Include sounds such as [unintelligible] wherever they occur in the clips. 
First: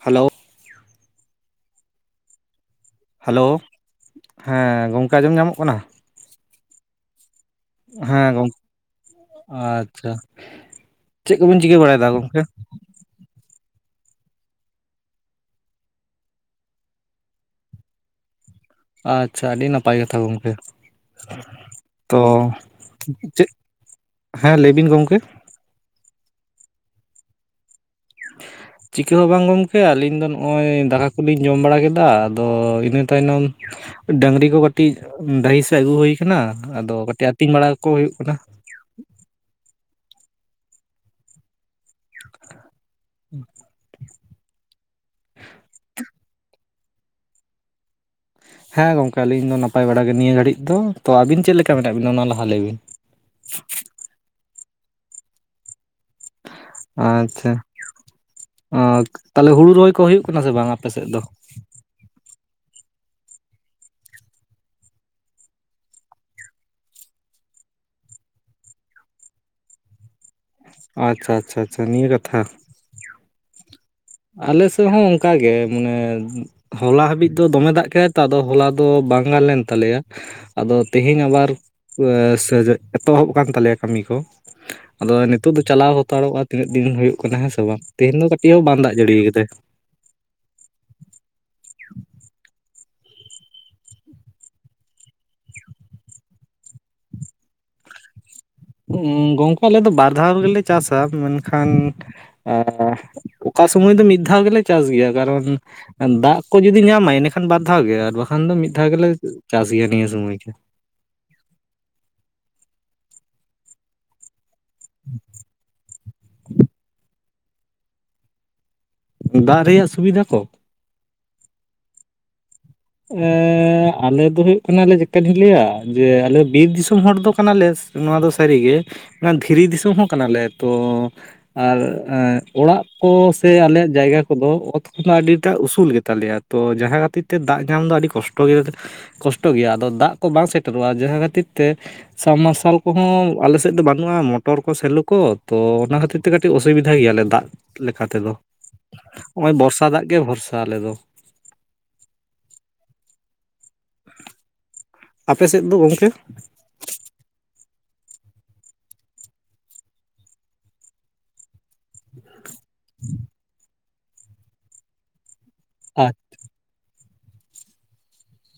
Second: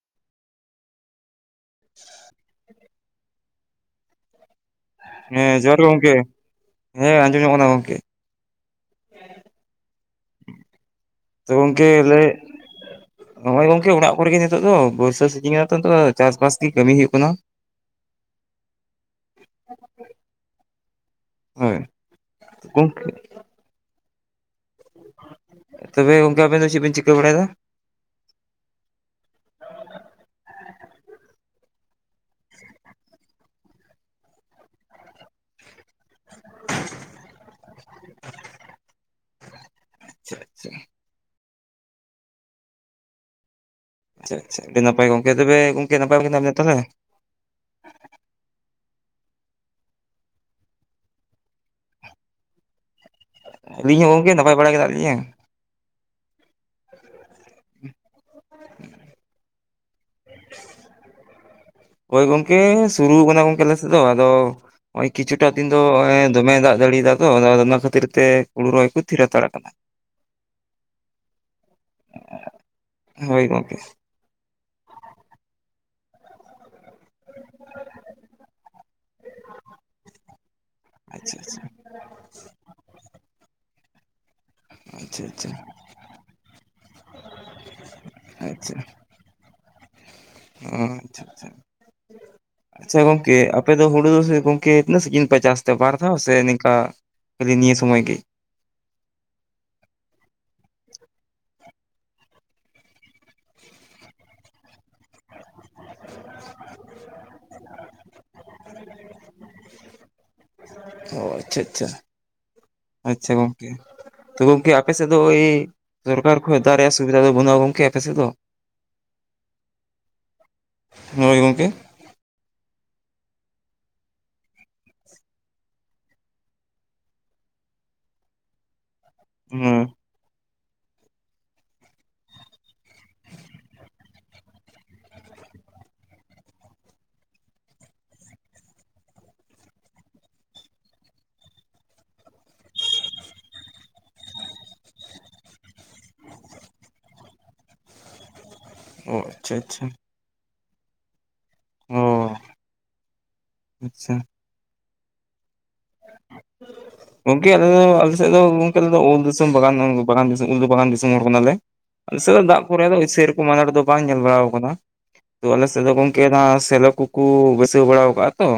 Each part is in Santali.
ᱦᱮᱞᱳ᱾ [inaudible] ᱦᱮᱞᱳ, ᱦᱮᱸ ᱜᱚᱝᱠᱮ ᱟᱸᱡᱚᱢ ᱧᱟᱢᱚᱜ ᱦᱮᱸ ᱠᱟᱱᱟ? ᱡᱚᱦᱟᱨ ᱜᱮ ᱜᱚᱝᱠᱮ ᱦᱮᱸ ᱟᱸᱡᱚᱢ ᱧᱟᱢᱚᱜ ᱠᱟᱱᱟ ᱜᱚᱝᱠᱮ᱾ ᱦᱮᱸ ᱜᱚᱝᱠᱮ ᱟᱪᱪᱷᱟ ᱪᱮᱫ ᱠᱚᱵᱤᱱ ᱪᱤᱠᱟᱹ ᱵᱟᱲᱟᱭᱮᱫᱟ ᱜᱚᱝᱠᱮ? ᱱᱚᱜ-ᱚᱭ ᱜᱚᱝᱠᱮ ᱚᱲᱟᱜ ᱠᱚᱨᱮ ᱜᱮ ᱱᱤᱛᱚᱜ ᱫᱚ ᱵᱚᱨᱥᱟ ᱥᱤᱡᱤᱧ ᱠᱟᱱᱟ ᱛᱚ ᱱᱤᱛᱳᱜ ᱫᱚ ᱪᱟᱥᱵᱟᱥ ᱜᱤ ᱠᱟᱹᱢᱤ ᱦᱩᱭᱩᱜ ᱠᱟᱱᱟ ᱾ [unintelligible] ᱟᱪᱪᱷᱟ ᱟᱰᱤ ᱱᱟᱯᱟᱭ ᱠᱟᱛᱷᱟ ᱜᱚᱢᱠᱮ ᱦᱳᱭ ᱛᱚ ᱜᱚᱝᱠᱮ ᱪᱮᱫ ᱦᱮᱸ ᱞᱟᱹᱭ ᱵᱤᱱ ᱜᱚᱝᱠᱮ᱾ ᱛᱚᱵᱮ ᱜᱩᱝᱠᱮ ᱟᱵᱮᱱ ᱫᱚ ᱪᱮᱫ ᱵᱮᱱ ᱪᱤᱠᱟᱹ ᱵᱟᱲᱟᱭᱫᱟ? [unintelligible] ᱪᱤᱠᱟᱹ ᱦᱚᱸ ᱵᱟᱝ ᱜᱚᱢᱠᱮ ᱟᱞᱤᱧ ᱫᱚ ᱱᱚᱜ-ᱚᱭ ᱫᱟᱠᱟ ᱠᱚᱞᱤᱧ ᱡᱚᱢ ᱵᱟᱲᱟ ᱠᱮᱫᱟ ᱟᱫᱚ ᱤᱱᱟᱹ ᱛᱟᱭᱱᱚᱢ ᱰᱟᱹᱝᱨᱤ ᱠᱚ ᱠᱟᱹᱴᱤᱡ ᱰᱟᱦᱤ ᱥᱮᱫ ᱟᱹᱜᱩ ᱦᱩᱭ ᱠᱟᱱᱟ ᱟᱫᱚ ᱠᱟᱹᱴᱤᱡ ᱟᱹᱛᱤᱧ ᱵᱟᱲᱟ ᱠᱚ ᱦᱩᱭᱩᱜ ᱠᱟᱱᱟ ᱾ ᱟᱪᱪᱷᱟ ᱟᱪᱪᱷᱟ ᱾ [unintelligible] ᱟᱪᱪᱷᱟ ᱟᱪᱪᱷᱟ ᱟᱰᱤ ᱱᱟᱯᱟᱭ ᱜᱚᱝᱠᱮ ᱛᱚᱵᱮ ᱜᱚᱝᱠᱮ ᱱᱟᱯᱟᱭ ᱜᱮ ᱢᱮᱱᱟᱜ ᱢᱮᱭᱟ ᱛᱟᱦᱞᱮ? ᱦᱮᱸ ᱜᱚᱝᱠᱮ ᱟᱹᱞᱤᱧ ᱫᱚ ᱱᱟᱯᱟᱭ ᱵᱟᱲᱟ ᱜᱮ ᱱᱤᱭᱟᱹ ᱜᱷᱟᱹᱲᱤᱡ ᱫᱚ ᱛᱚ ᱟᱵᱤᱱ ᱪᱮᱫ ᱞᱮᱠᱟ ᱢᱮᱱᱟᱜ ᱵᱤᱱᱟ ᱚᱱᱟ ᱞᱟᱦᱟ ᱞᱟᱹᱭ ᱵᱤᱱ? ᱟᱹᱞᱤᱧ ᱦᱚᱸ ᱜᱚᱝᱠᱮ ᱱᱟᱯᱟᱭ ᱵᱟᱲᱟᱭ ᱜᱮ ᱢᱮᱱᱟᱜ ᱞᱤᱧᱟ ᱾ ᱟᱪᱪᱷᱟ, ᱛᱟᱦᱞᱮ ᱦᱩᱲᱩ ᱨᱚᱦᱚᱭ ᱠᱚ ᱦᱩᱭᱩᱜ ᱠᱟᱱᱟ ᱥᱮ ᱵᱟᱝ ᱟᱯᱮ ᱥᱮᱫ ᱫᱚ? ᱦᱳᱭ ᱜᱚᱝᱠᱮ ᱥᱩᱨᱩ ᱠᱟᱱᱟ ᱜᱚᱝᱠᱮ ᱟᱞᱮ ᱥᱮᱫ ᱫᱚ, ᱟᱫᱚ ᱱᱚᱜ-ᱚᱭ ᱠᱤᱪᱷᱩᱴᱟᱜ ᱫᱤᱱ ᱫᱚ ᱱᱚᱜ-ᱚᱭ ᱫᱚᱢᱮ ᱫᱟᱜ ᱡᱟᱲᱤᱫᱟᱭ ᱛᱚ ᱚᱱᱟ ᱠᱷᱟᱹᱛᱤᱨ ᱛᱮ ᱦᱩᱲᱩ ᱨᱚᱦᱚᱭ ᱠᱚ ᱛᱷᱤᱨ ᱦᱟᱛᱟᱲ ᱠᱟᱫᱟ ᱾ ᱟᱪᱪᱷᱟ ᱟᱪᱪᱷᱟ ᱟᱪᱪᱷᱟ ᱱᱤᱭᱟᱹ ᱠᱟᱛᱷᱟ ᱾ ᱦᱳᱭ ᱜᱚᱝᱠᱮ ᱾ ᱟᱞᱮ ᱥᱮᱫ ᱦᱚᱸ ᱚᱝᱠᱟᱜᱮ ᱢᱟᱱᱮ ᱦᱚᱞᱟ ᱦᱟᱵᱤᱡ ᱫᱚ ᱫᱚᱢᱮ ᱫᱟᱜ ᱠᱮᱫᱟᱭ ᱛᱚ, ᱟᱫᱚ ᱦᱚᱞᱟ ᱫᱚ ᱵᱟᱝ ᱵᱟᱝ ᱞᱮᱱ ᱛᱟᱞᱮᱭᱟ ᱟᱫᱚ ᱛᱤᱦᱤᱧ ᱟᱪᱪᱷᱟ ᱟᱵᱟᱨ ᱟᱪᱪᱷᱟ ᱮᱛᱚᱦᱚᱵ ᱠᱟᱱ ᱛᱟᱞᱮᱭᱟ ᱠᱟᱹᱢᱤ ᱠᱚ᱾ ᱟᱫᱚ ᱟᱪᱪᱷᱟ ᱱᱤᱛᱳᱜ ᱫᱚ ᱟᱪᱪᱷᱟ ᱪᱟᱞᱟᱣ ᱦᱟᱛᱟᱲᱚᱜ-ᱟ ᱛᱤᱱᱟᱹᱜ ᱫᱤᱱ ᱦᱩᱭᱩᱜ ᱠᱟᱱᱟ ᱦᱮᱸᱥᱮ ᱵᱟᱝ ᱛᱮᱦᱮᱧ ᱫᱚ ᱠᱟᱹᱴᱤᱡ ᱦᱚᱸ ᱟᱪᱪᱷᱟ ᱵᱟᱝ ᱫᱟᱜ ᱡᱟᱹᱲᱤ ᱠᱟᱫᱟᱭ ᱾ ᱚ ᱟᱪᱪᱷᱟ ᱟᱪᱪᱷᱟ᱾ [unintelligible] ᱟᱪᱪᱷᱟ ᱜᱚᱝᱠᱮ ᱟᱯᱮ ᱫᱚ ᱦᱩᱲᱩ ᱫᱚ ᱜᱚᱢᱠᱮ ᱥᱤᱡᱤᱱ ᱯᱮ ᱪᱟᱥ ᱟᱯᱮ ᱵᱟᱨ ᱫᱷᱟᱣ ᱥᱮ ᱱᱤᱝᱠᱟ ᱠᱷᱟᱹᱞᱤ ᱱᱤᱭᱟᱹ ᱥᱚᱢᱚᱭ ᱜᱮ ᱾ ᱜᱚᱢᱠᱮ ᱟᱞᱮ ᱫᱚ ᱵᱟᱨ ᱫᱷᱟᱣ ᱜᱮᱞᱮ ᱪᱟᱥᱟ, ᱢᱮᱱᱠᱷᱟᱱ ᱚᱠᱟ ᱥᱩᱢᱚᱭ ᱫᱚ ᱢᱤᱫ ᱫᱷᱟᱣ ᱜᱮᱞᱮ ᱪᱟᱥ ᱜᱮᱭᱟ ᱠᱟᱨᱚᱱ ᱫᱟᱜ ᱠᱚ ᱡᱩᱫᱤ ᱧᱟᱢᱟᱭ ᱮᱸᱰᱮᱠᱷᱟᱱ ᱵᱟᱨ ᱫᱷᱟᱣ ᱜᱮ ᱟᱨ ᱵᱟᱠᱷᱟᱱ ᱫᱚ ᱢᱤᱫ ᱫᱷᱟᱣ ᱜᱮᱞᱮ ᱪᱟᱥ ᱜᱮᱭᱟ ᱱᱤᱭᱟᱹ ᱥᱩᱢᱚᱭ ᱜᱮ᱾ ᱚ ᱟᱪᱪᱷᱟ ᱟᱪᱪᱷᱟ ᱟᱪᱪᱷᱟ ᱾ ᱛᱚ ᱜᱚᱝᱠᱮ ᱟᱯᱮ ᱥᱮᱫ ᱫᱚ ᱳᱭ ᱥᱚᱨᱠᱟᱨ ᱠᱷᱚᱡ ᱫᱟᱜ ᱨᱮᱭᱟᱜ ᱥᱩᱵᱤᱫᱷᱟ ᱫᱚ ᱵᱟᱹᱱᱩᱜᱼᱟ ᱜᱚᱝᱠᱮ ᱟᱯᱮ ᱥᱮᱫ ᱫᱚ? ᱫᱟᱜ ᱨᱮᱭᱟᱜ ᱥᱩᱵᱤᱫᱷᱟ ᱠᱚ ᱦᱮᱸ ᱜᱚᱢᱠᱮ ᱾ ᱮᱸᱻ ᱟᱞᱮ ᱫᱚ ᱦᱩᱭᱩᱜ ᱠᱟᱱᱟᱞᱮ ᱪᱮᱠᱟᱛᱤᱧ ᱞᱟᱹᱭᱟ ᱡᱮ ᱟᱞᱮ ᱵᱤᱨ ᱫᱤᱥᱚᱢ ᱦᱚᱲ ᱫᱚ ᱠᱟᱱᱟᱞᱮ ᱱᱚᱣᱟ ᱫᱚ ᱥᱟᱹᱨᱤᱜᱮ᱾ ᱚᱱᱟ ᱫᱷᱤᱨᱤ ᱦᱮᱸ᱾ ᱫᱤᱥᱚᱢ ᱦᱚᱸ ᱠᱟᱱᱟᱞᱮ ᱛᱚ ᱟᱨ ᱚᱲᱟᱜ ᱠᱚ ᱥᱮ ᱟᱞᱮᱭᱟᱜ ᱡᱟᱭᱜᱟ ᱠᱚᱫᱚ ᱚᱛ ᱠᱷᱚᱱᱫᱚ ᱟᱹᱰᱤᱴᱟᱜ ᱩᱥᱩᱞ ᱜᱮᱛᱟᱞᱮᱭᱟ᱾ ᱛᱚ ᱡᱟᱦᱟᱸ ᱠᱷᱟᱹᱛᱤᱨ ᱛᱮ ᱫᱟᱜ ᱧᱟᱢ ᱫᱚ ᱟᱹᱰᱤ ᱠᱚᱥᱴᱚ ᱜᱮᱭᱟ ᱾ ᱠᱚᱥᱴᱚ ᱜᱮᱭᱟ ᱟᱫᱚ ᱫᱟᱜ ᱠᱚ ᱵᱟᱝ ᱥᱮᱴᱮᱨᱚᱜᱼᱟ ᱡᱟᱦᱟᱸ ᱠᱷᱟᱹᱛᱤᱨ ᱛᱮ ᱥᱟᱵᱢᱟᱨᱥᱟᱞ ᱠᱚᱦᱚᱸ ᱟᱞᱮ ᱥᱮᱫ ᱫᱚ ᱵᱟᱹᱱᱩᱜᱼᱟ ᱢᱚᱴᱚᱨ ᱠᱚ ᱥᱮᱞᱚ ᱠᱚ ᱛᱚ ᱚᱱᱟ ᱠᱷᱟᱹᱛᱤᱨ ᱛᱮ ᱠᱟᱹᱴᱤᱡ ᱚᱥᱩᱵᱤᱫᱟ ᱜᱮᱭᱟᱞᱮ ᱫᱟᱜ ᱞᱮᱠᱟ ᱛᱮᱫᱚ ᱚ ᱟᱪᱪᱷᱟ ᱱᱚᱜᱼᱚᱭ ᱟᱪᱪᱷᱟ᱾ ᱵᱚᱨᱥᱟ ᱫᱟᱜ ᱜᱮ ᱵᱷᱚᱨᱥᱟ ᱟᱞᱮ ᱫᱚ᱾ ᱚ ᱟᱪᱪᱷᱟ ᱾ ᱟᱯᱮ ᱥᱮᱫ ᱫᱚ ᱜᱚᱢᱠᱮ ᱜᱚᱝᱠᱮ ᱟᱞᱮ ᱟᱞᱮ ᱥᱮᱫ ᱫᱚ ᱜᱚᱢᱠᱮ ᱟᱞᱮ ᱩᱞ ᱫᱤᱥᱚᱢ ᱵᱟᱜᱟᱱ ᱵᱟᱜᱟᱱ ᱫᱤᱥᱚᱢ ᱩᱞ ᱵᱟᱜᱟᱱ ᱫᱤᱥᱚᱢ ᱦᱚᱲ ᱠᱟᱱᱟᱞᱮ ᱟᱞᱮ ᱥᱮᱫ ᱫᱚ ᱫᱟᱜ ᱠᱚᱨᱮ ᱫᱚ ᱥᱮᱨᱚᱠᱚᱢ ᱟᱱᱟᱴ ᱫᱚ ᱵᱟᱝ ᱧᱮᱞ ᱵᱟᱲᱟ ᱠᱟᱱᱟ ᱛᱚ ᱟᱞᱮ ᱥᱮᱫ ᱫᱚ ᱟᱪ ᱜᱚᱢᱠᱮ ᱚᱱᱟ ᱥᱮᱞᱚ ᱠᱚᱠᱚ ᱵᱟᱹᱭᱥᱟᱹᱣ ᱵᱟᱲᱟ ᱠᱟᱜᱼᱟ ᱛᱚ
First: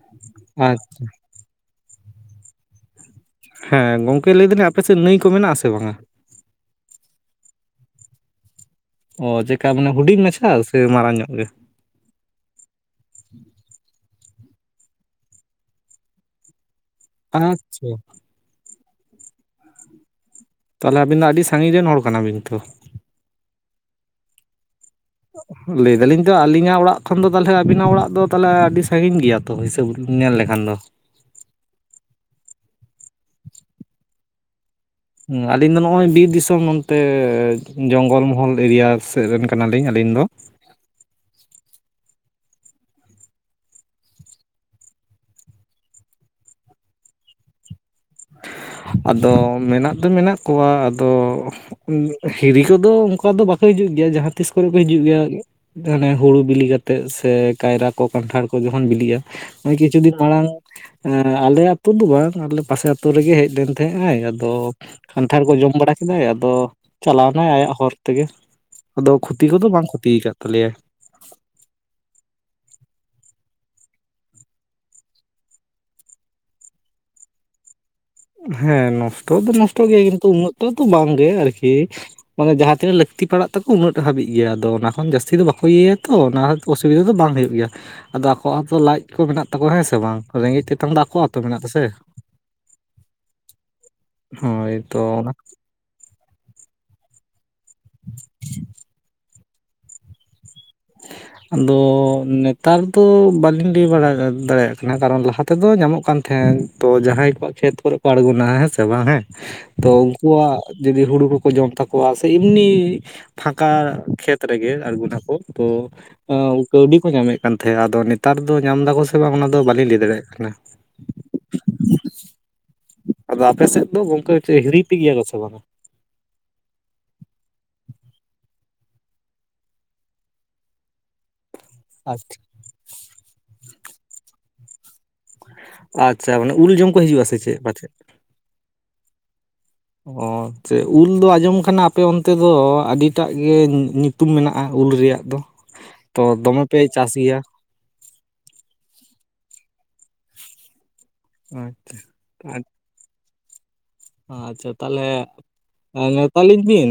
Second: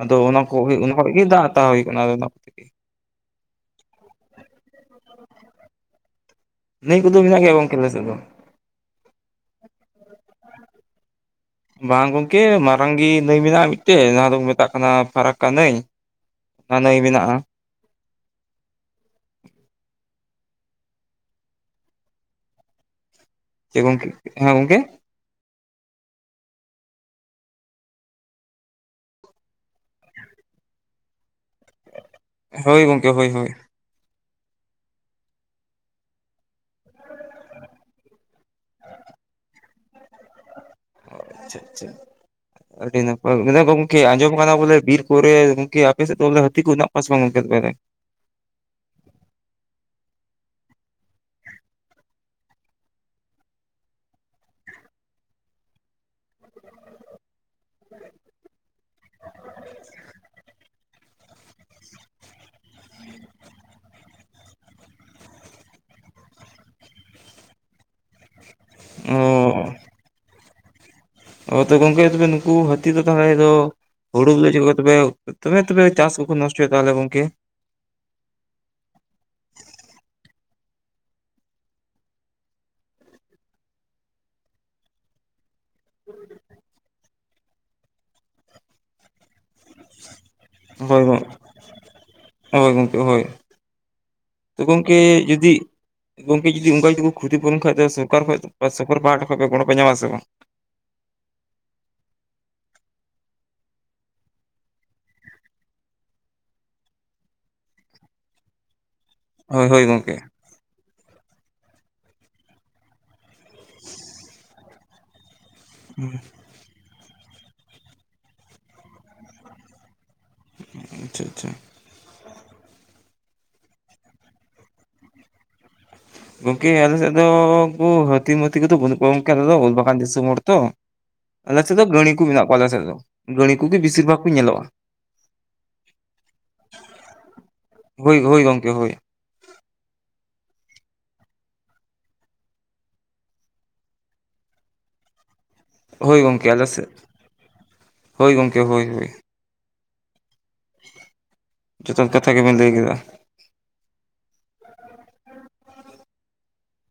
ᱟᱫᱚ ᱚᱱᱟ ᱠᱚ ᱚᱱᱟ ᱠᱷᱚᱡ ᱜᱮ ᱫᱟᱜ ᱦᱟᱛᱟᱣ ᱦᱩᱭ ᱠᱟᱱᱟ ᱟᱫᱚ ᱚᱱᱟ ᱠᱚᱜᱮ ᱦᱮᱸ ᱜᱚᱝᱠᱮ ᱞᱟᱹᱭ ᱫᱟᱹᱞᱤᱧ ᱟᱯᱮ ᱥᱮᱫ ᱱᱟᱹᱭ ᱠᱚ ᱢᱮᱱᱟᱜ ᱟᱥᱮ ᱵᱟᱝ-ᱟ ᱱᱟᱹᱭ ᱠᱚᱫᱚ ᱢᱮᱱᱟᱜ ᱜᱮᱭᱟ ᱜᱚᱝᱠᱮ ᱟᱞᱮ ᱥᱮᱫ ᱫᱚᱼᱼ ᱚ ᱪᱮᱠᱟ ᱢᱟᱱᱮ ᱦᱩᱰᱤᱧ ᱢᱟᱪᱷᱟ ᱥᱮ ᱢᱟᱨᱟᱝ ᱧᱚᱜ ᱜᱮ ᱵᱟᱝ ᱜᱚᱢᱠᱮ ᱢᱟᱨᱟᱝ ᱜᱮ ᱱᱟᱹᱭ ᱢᱮᱱᱟᱜᱼᱟ ᱢᱤᱫᱴᱮᱡ ᱱᱚᱣᱟ ᱫᱚᱠᱚ ᱢᱮᱛᱟᱜ ᱠᱟᱱᱟ ᱯᱷᱟᱨᱟᱠᱠᱟ ᱱᱟᱹᱭ ᱦᱚᱸ ᱱᱟᱹᱭ ᱢᱮᱱᱟᱜᱼᱟ [unintelligible] ᱛᱟᱦᱚᱞᱮ ᱟᱵᱤᱱ ᱫᱚ ᱟᱹᱰᱤ ᱥᱟᱺᱜᱤᱧ ᱨᱮᱱ ᱦᱚᱲ ᱠᱟᱱᱟ ᱵᱤᱱ ᱛᱚᱼᱼ ᱪᱮᱫ ᱜᱚᱝᱠᱮ ᱦᱮᱸ ᱜᱚᱝᱠᱮ [inaudible] ᱞᱟᱹᱭ ᱫᱟᱞᱤᱧ ᱛᱚ ᱟᱹᱞᱤᱧᱟᱜ ᱚᱲᱟᱜ ᱠᱷᱚᱱ ᱫᱚ ᱛᱟᱦᱚᱞᱮ ᱟᱵᱤᱱᱟᱜ ᱚᱲᱟᱜ ᱫᱚ ᱛᱟᱦᱚᱞᱮ ᱟᱹᱰᱤ ᱥᱟᱺᱜᱤᱧ ᱜᱮᱭᱟ ᱛᱚ ᱦᱤᱥᱟᱹᱵ [unintelligible] ᱧᱮᱞ ᱞᱮᱠᱷᱟᱱ ᱫᱚ ᱦᱳᱭ ᱜᱚᱢᱠᱮ ᱦᱳᱭ ᱦᱳᱭ ᱦᱚᱸ ᱟᱞᱤᱧ ᱫᱚ ᱱᱚᱜᱼᱚᱭ ᱵᱤᱨ ᱫᱤᱥᱚᱢ ᱱᱚᱱᱛᱮ ᱡᱚᱝᱜᱚᱞ ᱢᱚᱦᱚᱞ ᱮᱨᱤᱭᱟ ᱥᱮᱫ ᱨᱮᱱ ᱠᱟᱱᱟᱞᱤᱧ ᱟᱹᱞᱤᱧ ᱫᱚ ᱟᱪᱪᱷᱟ ᱟᱪᱪᱷᱟ ᱟᱹᱰᱤ ᱱᱟᱯᱟᱭ [unintelligible] ᱟᱫᱚ ᱢᱮᱱᱟᱜ ᱫᱚ ᱢᱮᱱᱟᱜ ᱠᱚᱣᱟ ᱟᱫᱚᱼᱼ ᱦᱤᱨᱤ ᱠᱚᱫᱚ ᱚᱱᱠᱟ ᱫᱚ ᱵᱟᱠᱚ ᱦᱤᱡᱩᱜ ᱜᱮᱭᱟ ᱡᱟᱦᱟᱸ ᱛᱤᱥ ᱠᱚᱨᱮ ᱠᱚ ᱦᱤᱡᱩᱜ ᱜᱮᱭᱟ ᱟᱱᱮ ᱦᱩᱲᱩ ᱵᱤᱞᱤ ᱠᱟᱛᱮᱜ ᱥᱮ ᱠᱟᱭᱨᱟ ᱠᱚ ᱠᱟᱱᱴᱷᱟᱲ ᱡᱚᱠᱷᱚᱱ ᱵᱤᱞᱤᱜᱼᱟ ᱱᱚᱜ ᱠᱤᱪᱷᱩ ᱫᱤᱱ ᱢᱟᱲᱟᱝ ᱟᱞᱮ ᱟᱹᱛᱩ ᱫᱚ ᱵᱟᱝ ᱟᱞᱮ ᱯᱟᱥᱮ ᱟᱛᱳ ᱨᱮᱜᱮ ᱦᱮᱡ ᱞᱮᱱ ᱛᱟᱦᱮᱸᱜ ᱟᱭ ᱟᱫᱚᱼᱼ ᱠᱟᱱᱴᱷᱟᱲ ᱠᱚ ᱡᱚᱢ ᱵᱟᱲᱟ ᱠᱮᱫᱟᱭ ᱟᱫᱚ ᱪᱟᱞᱟᱣ ᱮᱱᱟᱭ ᱟᱭᱟᱜ ᱦᱚᱨ ᱛᱮᱜᱮ ᱟᱫᱚ ᱠᱷᱚᱛᱤ ᱠᱚᱫᱚ ᱵᱟᱝ ᱠᱷᱚᱛᱤᱭ ᱟᱠᱟᱫ ᱛᱟᱞᱮᱭᱟᱭ [unintelligible] ᱜᱚᱝᱠᱮ ᱛᱚᱵᱮ ᱱᱩᱠᱩ ᱦᱟᱹᱛᱤ ᱫᱚ [unintelligible] ᱫᱚ [unintelligible] ᱛᱚᱵᱮ ᱛᱚᱵᱮ ᱪᱟᱥ ᱦᱚᱸᱠᱚ ᱱᱚᱥᱴᱭᱟ ᱛᱟᱦᱚᱞᱮ ᱜᱚᱝᱠᱮ ᱦᱮᱸ ᱱᱚᱥᱴᱚ ᱫᱚ ᱱᱚᱥᱴᱚ ᱜᱮᱭᱟ ᱠᱤᱱᱛᱩ ᱩᱱᱟᱹᱜ ᱛᱚᱛᱚ ᱵᱟᱝ ᱜᱮ ᱟᱨᱠᱤ ᱢᱟᱱᱮ ᱡᱟᱦᱟᱸ ᱛᱤᱱᱟᱹᱜ ᱞᱟᱹᱠᱛᱤ ᱯᱟᱲᱟᱜ ᱛᱟᱠᱚ ᱩᱱᱟᱹᱜ ᱴᱟᱜ ᱦᱟᱹᱵᱤᱡ ᱜᱮᱭᱟ ᱟᱫᱚ ᱚᱱᱟ ᱠᱷᱚᱱ ᱡᱟᱹᱥᱛᱤ ᱫᱚ ᱵᱟᱠᱚ ᱤᱭᱟᱹᱭᱟ ᱛᱚ ᱚᱱᱟᱼᱼ ᱚᱥᱩᱵᱤᱫᱟ ᱫᱚ ᱵᱟᱝ ᱦᱩᱭᱩᱜ ᱜᱮᱭᱟ ᱟᱫᱚ ᱟᱠᱚᱣᱟᱜ ᱦᱚᱸᱛᱚ ᱞᱟᱡ ᱠᱚ ᱢᱮᱱᱟᱜ ᱛᱟᱠᱚᱣᱟ ᱦᱮᱸ ᱥᱮ ᱵᱟᱝ ᱨᱮᱸᱜᱮᱡ ᱛᱮᱛᱟᱝ ᱫᱚ ᱦᱳᱭ ᱜᱚᱝ ᱟᱠᱚᱣᱟᱜ ᱦᱚᱛᱚ ᱢᱮᱱᱟᱜ [unintelligible] ᱥᱮ ᱦᱳᱭ ᱜᱚᱢᱠᱮ ᱦᱳᱭ ᱛᱚ ᱦᱳᱭ ᱜᱚᱢᱠᱮ ᱚᱱᱟ ᱡᱩᱫᱤᱼᱼ ᱜᱚᱝᱠᱮ ᱡᱩᱫᱤ ᱚᱱᱠᱟ ᱡᱩᱫᱤ ᱠᱚ ᱠᱷᱚᱛᱤ ᱯᱩᱨᱩᱱ ᱠᱷᱟᱡ ᱫᱚ ᱥᱚᱨᱠᱟᱨ ᱠᱷᱚᱡ ᱥᱚᱨᱠᱟᱨ ᱯᱟᱦᱟᱴᱟ ᱠᱷᱚᱱ ᱜᱚᱲᱚ ᱯᱮ ᱧᱟᱢᱟ ᱥᱮ ᱵᱟᱝ? [inaudible] ᱟᱫᱚ ᱱᱮᱛᱟᱨ ᱫᱚ ᱵᱟᱹᱞᱤᱧ ᱞᱟᱹᱭ ᱵᱟᱲᱟ ᱫᱟᱲᱮᱭᱟᱜ ᱠᱟᱱᱟ ᱠᱟᱨᱚᱱ ᱞᱟᱦᱟ ᱛᱮ ᱫᱚ ᱧᱟᱢᱚᱜ ᱠᱟᱱ ᱛᱟᱦᱮᱸᱫ ᱛᱚ ᱡᱟᱦᱟᱸᱭ ᱠᱚᱣᱟᱜ ᱠᱷᱮᱛ ᱠᱚᱨᱮ ᱠᱚ ᱟᱲᱜᱚᱱᱟ ᱦᱮᱸ ᱥᱮ ᱵᱟᱝ ᱦᱮᱸ ᱦᱳᱭ ᱦᱳᱭ ᱛᱚ ᱜᱚᱝᱠᱮ ᱩᱱᱠᱩᱣᱟᱜ ᱡᱩᱫᱤ ᱦᱩᱲᱩ ᱠᱚᱠᱚ ᱡᱚᱢ ᱛᱟᱠᱚᱣᱟ ᱥᱮ ᱮᱢᱱᱤᱼᱼ ᱯᱷᱟᱠᱟ ᱠᱷᱮᱛ ᱨᱮᱜᱮ ᱟᱬᱜᱚᱱ ᱟᱠᱚ ᱛᱚᱼᱼ ᱠᱟᱹᱣᱰᱤ ᱠᱚ ᱧᱟᱢᱮᱫ ᱠᱟᱱ ᱛᱟᱦᱮᱸᱼᱟ ᱟᱫᱚ ᱱᱮᱛᱟᱨ ᱫᱚ ᱧᱟᱢ ᱮᱫᱟ ᱠᱚ ᱥᱮ ᱵᱟᱝ ᱚᱱᱟ ᱫᱚ ᱵᱟᱞᱤᱧ ᱞᱟᱹᱭ ᱫᱟᱲᱮᱭᱟᱜ ᱠᱟᱱᱟ ᱟᱪᱪᱷᱟ ᱟᱪᱪᱷᱟ ᱟᱫᱚ ᱟᱯᱮ ᱥᱮᱫ ᱫᱚ ᱜᱚᱝᱠᱮ ᱦᱤᱨᱤ ᱯᱮ ᱜᱮᱭᱟᱞ ᱥᱮ ᱵᱟᱝᱟ ᱜᱚᱝᱠᱮ ᱟᱞᱮ ᱥᱮᱫ ᱫᱚ ᱩᱱᱠᱩ ᱦᱟᱹᱛᱤ ᱢᱟᱹᱛᱤ ᱠᱚᱫᱚ ᱵᱟᱹᱱᱩᱜ ᱠᱚᱣᱟ ᱜᱚᱢᱠᱮ ᱟᱞᱮ ᱫᱚ ᱩᱞ ᱵᱟᱜᱟᱱ ᱫᱤᱥᱚᱢ ᱦᱚᱲ ᱛᱚ ᱟᱞᱮ ᱥᱮᱫ ᱫᱚ ᱜᱟᱹᱲᱤ ᱠᱚ ᱢᱮᱱᱟᱜ ᱠᱚᱣᱟ ᱟᱞᱮ ᱥᱮᱫ ᱫᱚ ᱜᱟᱹᱲᱤ ᱠᱚᱜᱮ ᱵᱮᱥᱤᱨ ᱵᱷᱟᱜᱽ ᱠᱚ ᱧᱮᱞᱚᱜᱼᱟ ᱟᱪᱪᱷᱟ ᱢᱟᱱᱮ ᱩᱞ ᱡᱚᱢ ᱠᱚ ᱦᱤᱡᱩᱜ ᱟ ᱥᱮ ᱪᱮᱫ ᱯᱟᱪᱮᱫ ᱦᱳᱭ ᱦᱳᱭ ᱜᱚᱝᱠᱮ ᱦᱳᱭ ᱚ ᱩᱞ ᱫᱚ ᱟᱸᱡᱚᱢ ᱠᱟᱱᱟ ᱟᱯᱮ ᱚᱱᱛᱮ ᱫᱚ ᱟᱹᱰᱤᱴᱟᱜ ᱜᱮ ᱧᱩᱛᱩᱢ ᱢᱮᱱᱟᱜᱼᱟ ᱩᱞ ᱨᱮᱭᱟᱜ ᱫᱚ ᱦᱳᱭ ᱛᱚ ᱜᱚᱝᱠᱮ ᱟᱞᱮ ᱫᱚᱢᱮᱯᱮ ᱥᱮᱫ ᱪᱟᱥ ᱜᱮᱭᱟ ᱦᱳᱭ ᱜᱚᱝᱠᱮ ᱦᱳᱭ ᱦᱳᱭ ᱡᱚᱛᱚ ᱟᱪᱪᱷᱟ ᱠᱟᱛᱷᱟ ᱜᱮᱵᱮᱱ ᱞᱟᱹᱭ ᱠᱮᱫᱟ ᱟᱪᱪᱷᱟ ᱛᱟᱦᱚᱞᱮ ᱱᱮᱣᱛᱟᱞᱤᱧ ᱵᱤᱱ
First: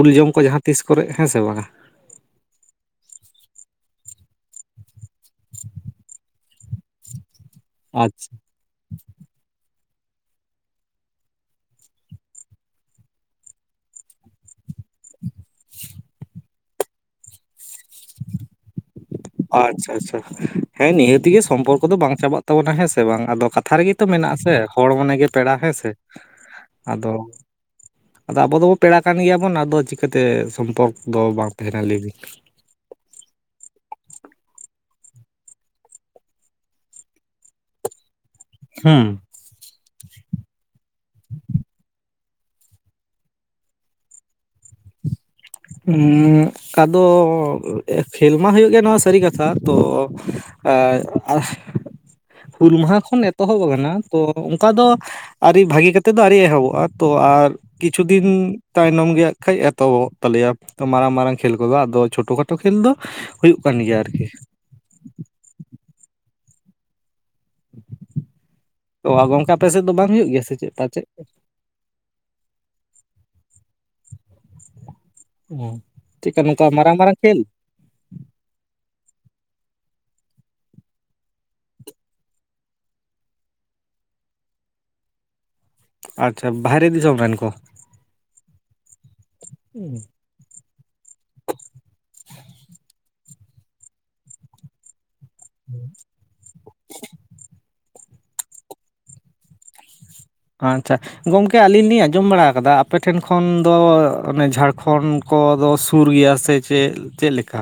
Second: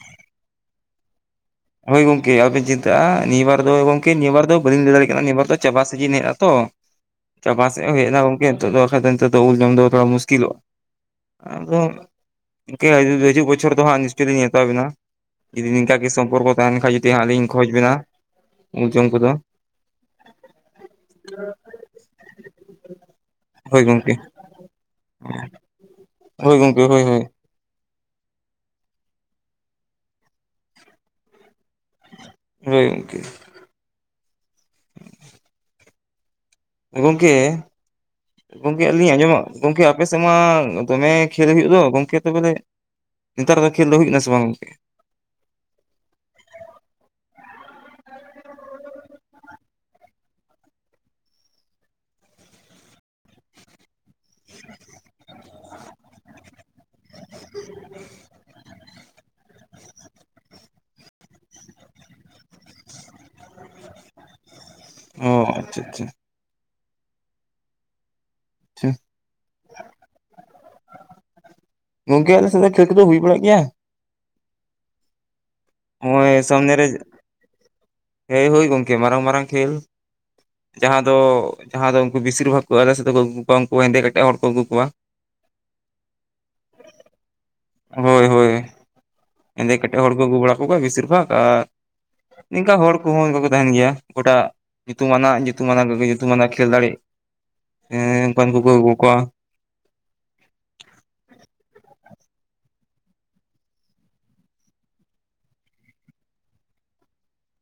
ᱩᱞ ᱡᱚᱢ ᱠᱚ ᱡᱟᱦᱟᱸ ᱛᱤᱥ ᱠᱚᱨᱮ ᱦᱮᱸ ᱥᱮ ᱵᱟᱝᱟ? ᱦᱳᱭ ᱜᱚᱝᱠᱮ ᱟᱵᱤᱱ ᱪᱤᱱᱛᱟᱹᱜᱼᱟ ᱱᱤᱭᱟᱹ ᱵᱟᱨ ᱫᱚ ᱜᱚᱝᱠᱮ ᱱᱤᱭᱟᱹᱵᱟᱨ ᱫᱚ ᱵᱟᱹᱞᱤᱧ ᱞᱟᱹᱭ ᱫᱟᱲᱮᱭᱟᱜ ᱠᱟᱱᱟ ᱱᱤᱭᱟᱹᱵᱟᱨ ᱫᱚ ᱪᱟᱵᱟᱟᱥᱤᱡᱤᱱᱧ ᱦᱮᱡ ᱱᱟ ᱛᱚ [inaudible] ᱪᱟᱯᱟᱥᱮᱫ ᱦᱮᱡ ᱟᱪᱪᱷᱟ ᱮᱱᱟ ᱜᱚᱢᱠᱮ ᱱᱤᱛ ᱫᱚ ᱵᱟ ᱠᱷᱟ ᱱᱤᱛᱚᱜ ᱫᱚ ᱩᱞ ᱡᱚᱢ ᱫᱚ ᱛᱷᱚᱲᱟ ᱢᱩᱥᱠᱤᱞᱚᱜᱼᱟ ᱟᱫᱚ ᱤᱱᱠᱟᱹ ᱦᱤᱡᱩᱜ ᱵᱚᱪᱷᱚᱨ ᱫᱚ ᱦᱟᱸᱜ ᱱᱤᱥᱪᱚᱭ ᱞᱤᱧ ᱱᱮᱛᱟᱣᱟᱵᱮᱱᱟ ᱡᱩᱤᱝᱠᱟ ᱜᱮ ᱥᱚᱢ ᱯᱚᱨᱠᱚ ᱛᱟᱦᱮᱱ ᱠᱷᱟ ᱡᱫᱤ ᱦᱟᱸᱜ ᱞᱤᱧ ᱠᱷᱚᱚᱡᱽ ᱵᱮᱱᱟ ᱠᱚᱫᱚ ᱟᱪᱪᱷᱟ ᱟᱪᱪᱷᱟ ᱦᱮᱸ ᱱᱤᱦᱟᱹ ᱛᱮᱜᱮ ᱥᱚᱢᱯᱚᱨᱠᱚ ᱫᱚ ᱵᱟᱝ ᱪᱟᱵᱟᱜ ᱛᱟᱵᱚᱱᱟ ᱦᱮᱸ ᱥᱮ ᱵᱟᱝ ᱟᱫᱚ ᱠᱟᱛᱷᱟ ᱦᱳᱭ ᱨᱮᱜᱮ ᱛᱚ ᱜᱚᱝᱠᱮ ᱢᱮᱱᱟᱜᱥᱮ ᱦᱚᱲ ᱢᱚᱱᱮᱜ ᱜᱮ ᱯᱮᱲᱟ ᱦᱮᱸ ᱥᱮ ᱦᱳᱭ ᱜᱚᱝᱠᱮ ᱦᱳᱭ ᱦᱳᱭ ᱟᱫᱚ ᱟᱫᱚ ᱟᱵᱚ ᱫᱚᱵᱚ ᱯᱮᱲᱟ ᱠᱟᱱ ᱜᱮᱭᱟᱵᱚᱱ ᱟᱫᱚ ᱪᱤᱠᱟᱹᱛᱮ ᱥᱚᱢᱯᱚᱨᱠ ᱫᱚ ᱵᱟᱝ ᱛᱟᱦᱮᱱᱟ ᱞᱟᱹᱭᱵᱤᱱ ᱦᱳᱭ ᱜᱚᱝᱠᱮ [inaudible] ᱜᱚᱝᱠᱮ ᱜᱚᱝᱠᱮ ᱦᱩᱸ ᱟᱹᱞᱤᱧ ᱟᱸᱡᱚᱢᱚᱜ ᱜᱚᱢᱠᱮ ᱟᱯᱮ ᱥᱮᱫ ᱢᱟ ᱫᱚᱢᱮ ᱠᱷᱮᱞ ᱦᱩᱭᱩᱜ ᱫᱚ ᱜᱚᱢᱠᱮ ᱛᱚᱵᱚᱞᱮ ᱱᱮᱛᱟᱨ ᱫᱚ ᱠᱷᱮᱞ ᱫᱚ ᱦᱩᱭᱱᱟ ᱥᱮ ᱵᱟᱝ ᱜᱚᱝᱠᱮ ᱦᱩ ᱠᱟᱫᱚ ᱠᱷᱮᱞ ᱢᱟ ᱦᱩᱭᱩᱜ ᱜᱮᱭᱟ ᱱᱚᱣᱟ ᱥᱟᱹᱨᱤ ᱠᱟᱛᱷᱟ ᱛᱚ ᱦᱩᱞ ᱢᱟᱦᱟ ᱠᱷᱚᱱ ᱮᱛᱚᱦᱚᱵ ᱟᱠᱟᱱᱟ ᱛᱚ ᱚᱱᱠᱟ ᱫᱚ ᱟᱹᱣᱨᱤ ᱵᱷᱟᱜᱤ ᱠᱟᱛᱮᱮᱫ ᱫᱚ ᱟᱹᱣᱨᱤ ᱮᱦᱚᱵᱚᱜᱼᱟ ᱛᱚ ᱟᱨ ᱠᱤᱪᱷᱩ ᱫᱤᱱ ᱛᱟᱭᱱᱚᱢ ᱜᱮ ᱦᱟᱜ ᱠᱷᱟᱡ ᱮᱛᱚᱦᱚᱵ ᱦᱩᱭᱩᱜ ᱛᱟᱞᱮᱭᱟ ᱛᱚ ᱢᱟᱨᱟᱝ ᱢᱟᱨᱟᱝ ᱠᱷᱮᱞ ᱠᱚᱫᱚ ᱟᱫᱚ ᱪᱷᱳᱴᱳ ᱠᱷᱟᱴᱳ ᱠᱷᱮᱞ ᱫᱚ ᱦᱩᱭᱩᱜ ᱠᱟᱱ ᱜᱮᱭᱟ ᱟᱨᱠᱤ ᱚ ᱟᱪᱪᱷᱟ ᱟᱪᱪᱷᱟ ᱟᱪᱪᱷᱟ ᱛᱳ ᱜᱚᱝᱠᱠᱟ ᱟᱯᱮ ᱥᱮᱫ ᱫᱚ ᱵᱟᱝ ᱦᱩᱭᱩᱜ ᱜᱮᱭᱟ ᱥᱮ ᱪᱮᱫ ᱯᱟᱪᱮᱫ? ᱜᱚᱝᱠᱮ ᱟᱞᱮ ᱥᱮᱫᱟᱭ ᱴᱷᱟᱹᱠ ᱫᱚ ᱦᱩᱭ ᱵᱟᱲᱟᱜ ᱜᱮᱭᱟ [unintelligible] ᱱᱚᱜᱼᱚᱭ ᱱᱚᱝᱠᱟ ᱥᱟᱢᱱᱮ ᱨᱮ ᱢᱟᱨᱟᱝ ᱢᱟᱨᱟᱝ ᱠᱷᱮᱞ? ᱦᱮᱭ ᱦ ᱜᱚᱝᱠᱮ ᱢᱟᱨᱟᱝ ᱢᱟᱨᱟᱝ ᱠᱷᱮᱞ ᱡᱟᱦᱟᱸ ᱫᱚ ᱡᱟᱦᱟᱸ ᱫᱚ ᱩᱱᱠᱩ ᱵᱮᱥᱤᱨ ᱵᱷᱟᱜᱽ ᱠᱚ ᱟᱞᱮ ᱥᱟᱛᱮ ᱠᱚ ᱟᱹᱜᱩ ᱠᱚᱣᱟ ᱩᱱᱠᱩ ᱦᱮᱸᱫᱮ ᱠᱟ ᱠᱟᱛᱮᱮᱡ ᱦᱚᱲ ᱠᱚ ᱟᱹᱜᱩ ᱠᱚᱣᱟ ᱟᱪᱪᱷᱟ ᱵᱟᱦᱨᱮ ᱫᱤᱥᱚᱢ ᱨᱮᱱ ᱠᱚ ᱦᱳᱭ ᱦᱳᱭ ᱮᱸᱫᱮ ᱠᱟᱹᱴᱤᱡ ᱦᱚᱲ ᱠᱚ ᱜᱩ ᱵᱟᱲᱟ ᱜᱩ ᱠᱚᱣᱟ ᱵᱤᱥᱤᱨ ᱵᱷᱟᱜᱽ ᱟᱨ ᱱᱤᱝᱠᱟ ᱦᱚᱲ ᱠᱚᱦᱚᱸ ᱠᱚ ᱛᱟᱦᱮᱱ ᱜᱮᱭᱟ ᱚᱠᱟᱴᱟᱜ ᱧᱩᱢᱟᱱᱟᱜ ᱧᱩ [unintelligible] ᱧᱩᱛᱩᱢᱟᱱᱟᱜ ᱠᱷᱮᱞ ᱫᱟᱲᱮᱜ ᱚᱝᱠᱟᱱ ᱠᱠᱚᱠᱚ ᱟᱹᱜᱩ ᱠᱣᱟ ᱟᱪᱪᱷᱟ ᱜᱚᱝᱠᱮ ᱟᱹᱞᱤᱧ ᱞᱤᱧ ᱟᱸᱡᱚᱢ ᱵᱟᱲᱟ ᱟᱠᱟᱫᱟ ᱟᱯᱮᱴᱷᱮᱱ ᱠᱷᱚᱱ ᱫᱚ ᱚᱱᱮ ᱡᱷᱟᱲᱠᱷᱚᱸᱰᱼᱼ ᱠᱚᱫᱚ ᱥᱩᱨ ᱜᱮᱭᱟ ᱥᱮ ᱪᱮᱫ ᱪᱮᱫ ᱞᱮᱠᱟ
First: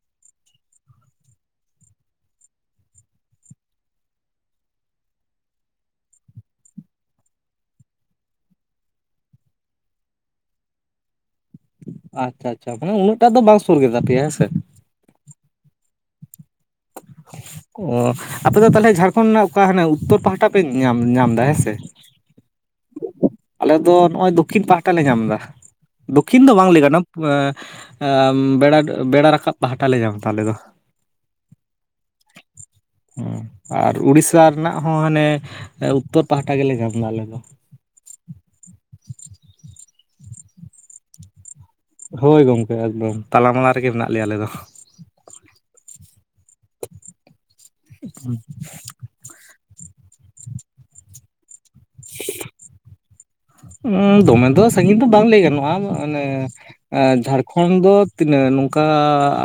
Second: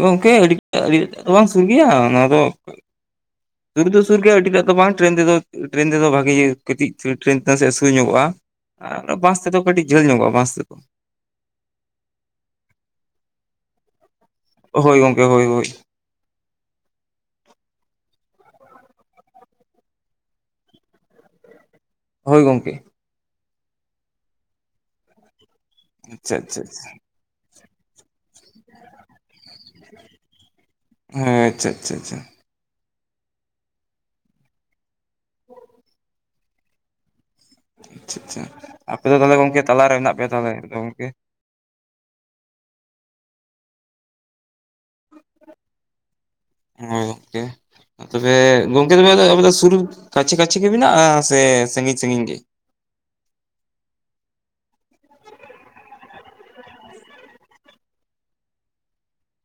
ᱜᱚᱝᱠᱮ ᱟᱹᱰᱤ ᱟᱹᱰᱤᱴᱟᱜ ᱫᱚ ᱵᱟᱝ ᱥᱟᱺᱜᱤᱧᱼᱟ ᱱᱟᱣᱟ ᱫᱚ [inaudible] ᱥᱩᱨ ᱫᱚ ᱥᱩᱨ ᱜᱮᱭᱟ ᱟᱹᱰᱤᱴᱟᱜ ᱫᱚ ᱵᱟᱝ ᱴᱨᱮᱱ ᱛᱮᱫᱚ ᱴᱨᱮᱱ ᱛᱮᱫᱚ ᱵᱷᱟᱜᱮ ᱠᱟᱹᱴᱤᱡ [unintelligible] ᱥᱮᱫ ᱥᱩᱨ ᱧᱚᱜᱚᱜᱼᱟ ᱵᱟᱥ ᱛᱮᱫᱚ ᱠᱟᱹᱴᱤᱡ ᱡᱷᱟᱹᱞ ᱧᱚᱜᱼᱟ ᱵᱟᱥ ᱛᱮᱫᱚ ᱟᱪᱪᱷᱟ ᱟᱪᱪᱷᱟ ᱢᱟᱱᱮ ᱩᱱᱟᱹᱜ ᱴᱟ ᱫᱚ ᱵᱟᱝ ᱥᱩᱨ ᱠᱮᱫᱟ ᱯᱮᱭᱟ ᱦᱮᱸ ᱥᱮ ᱦᱳᱭ ᱜᱚᱝᱠᱮ ᱦᱳᱭ ᱦᱳᱭ [inaudible] ᱚ ᱟᱯᱮ ᱫᱚ ᱛᱟᱦᱚᱞᱮ ᱡᱷᱟᱲᱠᱷᱚᱸᱰ ᱨᱮᱱᱟᱜ ᱚᱠᱟ ᱦᱟᱱᱮ ᱩᱛᱛᱚᱨ ᱯᱟᱦᱴᱟ ᱯᱮ ᱧᱟᱢ ᱧᱟᱢᱫᱟ ᱦᱮᱸ ᱥᱮ ᱦᱳᱭ ᱜᱚᱢᱠᱮ᱾ ᱟᱞᱮ ᱫᱚ ᱱᱚᱜᱼᱚᱭ ᱫᱚᱠᱠᱷᱤᱱ ᱯᱟᱦᱴᱟ ᱞᱮ ᱧᱟᱢᱫᱟ᱾ ᱟᱪᱪᱷᱟ ᱫᱚᱠᱠᱷᱤᱱ ᱫᱚ ᱟᱪᱪᱷᱟ ᱵᱟᱝᱞᱮ ᱟᱪᱪᱷᱟ ᱜᱟᱱᱚᱜᱼᱟ᱾ ᱵᱮᱲᱟ ᱵᱮᱲᱟ ᱵᱮᱲᱟ ᱨᱟᱠᱟᱵ ᱯᱟᱦᱴᱟᱞᱮ ᱧᱟᱢ ᱫᱟ ᱟᱞᱮ ᱫᱚ᱾ ᱦᱮᱸ ᱟᱪᱪᱷᱟ ᱟᱪᱪᱷᱟ ᱟᱪᱪᱷᱟ᱾ ᱦᱚᱸ ᱟᱨ ᱩᱲᱤᱥᱥᱟ ᱨᱮᱱᱟᱜ ᱦᱚᱸ ᱦᱟᱱᱮ ᱩᱛᱛᱚᱨ ᱯᱟᱦᱴᱟ ᱜᱮᱞᱮ ᱧᱟᱢᱫᱟ ᱟᱞᱮ ᱫᱚ᱾ ᱟᱪᱪᱷᱟ ᱟᱪᱪᱷᱟ ᱟᱯᱮ ᱫᱚ ᱛᱟᱦᱚᱞᱮ ᱜᱚᱢᱠᱮ ᱛᱟᱞᱟᱨᱮ ᱢᱮᱱᱟᱜ ᱯᱮᱭᱟ ᱛᱟᱦᱚᱞᱮ ᱟᱫᱚ ᱜᱚᱢᱠᱮ᱾ ᱦᱳᱭ ᱜᱚᱢᱠᱮ ᱮᱠᱫᱚᱢ ᱛᱟᱞᱟᱢᱟᱞᱟ ᱨᱮᱜᱮ ᱢᱮᱱᱟᱜ ᱞᱮᱭᱟ ᱟᱞᱮ ᱫᱚ᱾ ᱦᱳᱭ ᱜᱚᱢᱠᱮ᱾ᱺᱛᱚᱵᱮ ᱜᱚᱢᱠᱮ ᱛᱚᱵᱮ ᱟᱯᱮ ᱫᱚ ᱥᱩᱨᱩ ᱠᱟᱪᱷᱮ ᱠᱟᱪᱷᱮ ᱜᱮ ᱢᱮᱱᱟᱜᱼᱟ ᱥᱮ ᱥᱟᱹᱜᱤᱧ ᱥᱟᱹᱜᱤᱧ ᱜᱮ᱾ ᱩᱸ ᱫᱚᱢᱮ ᱫᱚ ᱥᱟᱺᱜᱤᱧ ᱫᱚ ᱵᱟᱝ ᱞᱟᱹᱭ ᱜᱟᱱᱚᱜᱼᱟ ᱟᱱᱮ ᱟ ᱡᱷᱟᱲᱠᱷᱚᱸᱰ ᱫᱚ ᱛᱤᱱᱟᱹᱜ ᱱᱚᱝᱠᱟ